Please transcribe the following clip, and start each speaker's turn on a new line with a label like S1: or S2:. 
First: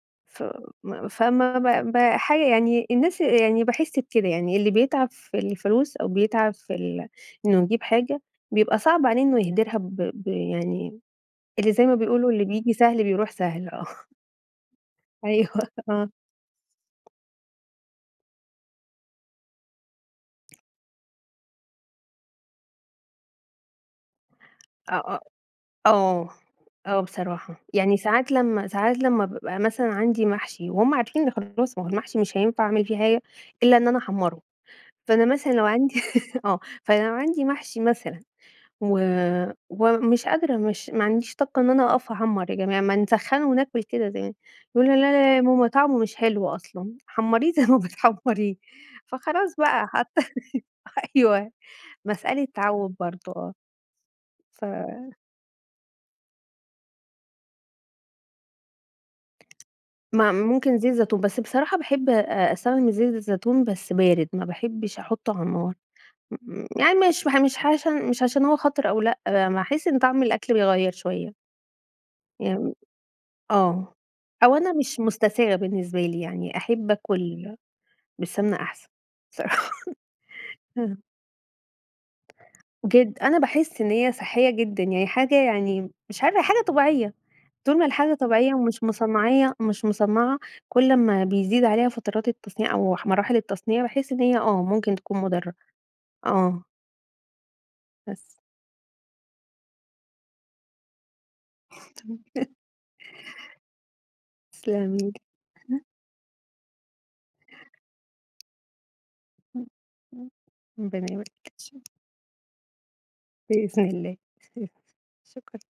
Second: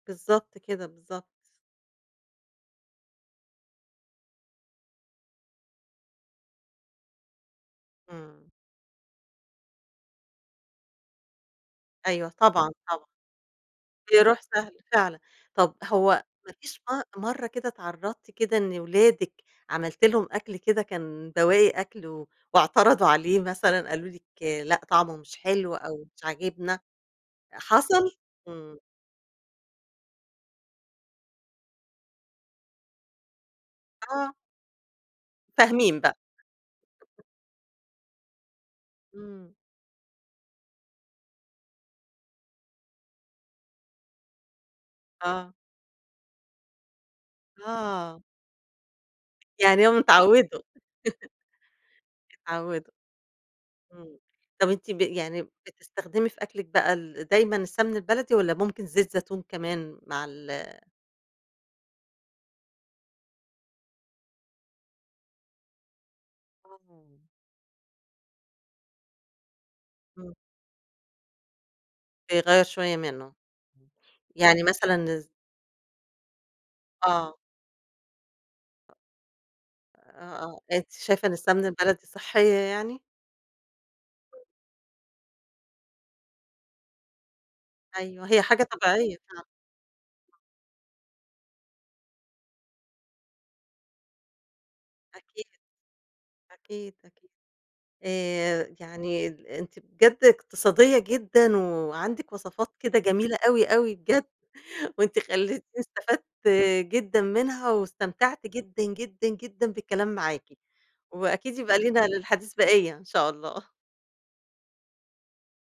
S1: بالضبط كده،
S2: فما
S1: بالضبط.
S2: فما ما ما حاجة يعني، الناس آآ، يعني باحس بكده، يعني اللي بيتعب في الفلوس أو بيتعب في ال إنه يجيب حاجة،
S1: إمم.
S2: بيبقى صعب عليه إنه يهدرها، ب ب يعني اللي زي ما
S1: أيوه
S2: بيقولوا، اللي
S1: طبعًا،
S2: بييجي سهل
S1: طبعًا.
S2: بيروح سهل، آه.
S1: بيروح سهل فعلًا،
S2: أيوه
S1: طب
S2: آه.
S1: هو ما فيش م مرّة كده اتعرضتِ كده إن اولادِك عملتِ لهم أكل كده كان بواقي أكل و واعترضوا عليه مثلًا، قالوا لِك لأ،
S2: آآ،
S1: طعمه
S2: آآ،
S1: مش حلو أو مش
S2: آه،
S1: عاجبنا،
S2: آه بصراحة يعني
S1: حصل؟
S2: ساعات لمّا
S1: إمم.
S2: ساعات لمّا بابقى مثلًا عندي محشي وهُم عارفين نخلّصه، ما هو المحشي مش هينفع أعمل فيه حاجة إلّا إن أنا
S1: آه.
S2: احمّره، فأنا مثلًا لو عندي
S1: فاهمين بقى.
S2: آه، فلو عندي محشي مثلًا و
S1: إمم.
S2: ومش قادرة مش ما عنديش طاقة إن أنا أوقف أحمّر يا جماعة ما نسخّنه وناكل كده زي يقولوا لأ، لأ يا
S1: آه.
S2: ماما طعمه مش حلو أصلًا، حمّريه زي ما
S1: آه.
S2: بتحمّريه. فخلاص
S1: يعني
S2: بقى
S1: هُم م
S2: حتى
S1: اتعوّدوا.
S2: ح أيوه مسألة
S1: اتعوّدوا.
S2: تعوّد برضه، آه.
S1: إمم،
S2: ف
S1: طيب أنتِ ب يعني بتستخدمي في أكلِك بقى ال دايمًا السمن البلدي، والّا ممكن زيت زيتون كمان؟ مع
S2: ما
S1: ال
S2: ممكن زيت زيتون، بس بصراحة باحب آآ أستخدم الزيت الزيتون بس بارد، ما باحبش أحطّه على النار، م يعني
S1: آه.
S2: مش باح مش عش مش عشان هو خطر أو لأ، ب ما احس إن طعم
S1: إمم.
S2: الأكل بيغيّر شوية.
S1: بيغيّر
S2: يعني
S1: شوية منّه، إمم
S2: آه، أو
S1: يعني
S2: أنا
S1: مثلًا
S2: مش
S1: الز
S2: مُستساغ بالنسبة لي يعني أحب
S1: آه.
S2: اكل بالسمنة أحسن،
S1: أ
S2: صراحة
S1: آه، آه أنتِ
S2: اهم.
S1: شايفة إن السمنة البلدي صحّية يعني؟
S2: جدًا، أنا باحس إن هي صحّية جدًا يعني، حاجة يعني مش عارفة هي حاجة طبيعية، طول ما الحاجة
S1: أيوه هي
S2: طبيعية
S1: حاجة
S2: ومش
S1: طبيعية فعلًا.
S2: مُصنّعية مش مصنّعة، كل أمّا بيزيد عليها فترات التصنيع أو أح مراحل التصنيع، باحس إن هي، آه ممكن تكون
S1: أكيد،
S2: مُضرّه، آه.
S1: أكيد، أكيد،
S2: بس.
S1: آآ يعني ال أنتِ بجد إقتصادية جدًا وعندِك
S2: تمام.
S1: وصفات كده جميلة أوي أوي بجد،
S2: تسلمي لي،
S1: وأنتِ خلّيتيني
S2: إحنا
S1: استفدت جدًا منها، واستمتعت جدًا، جدًا، جدًا بالكلام
S2: إمم.
S1: معاكِ،
S2: إمم
S1: وأكيد يبقى
S2: [unintelligible]
S1: لينا للحديث بقيّة إن شاء الله.
S2: بإذن الله، شكرًا.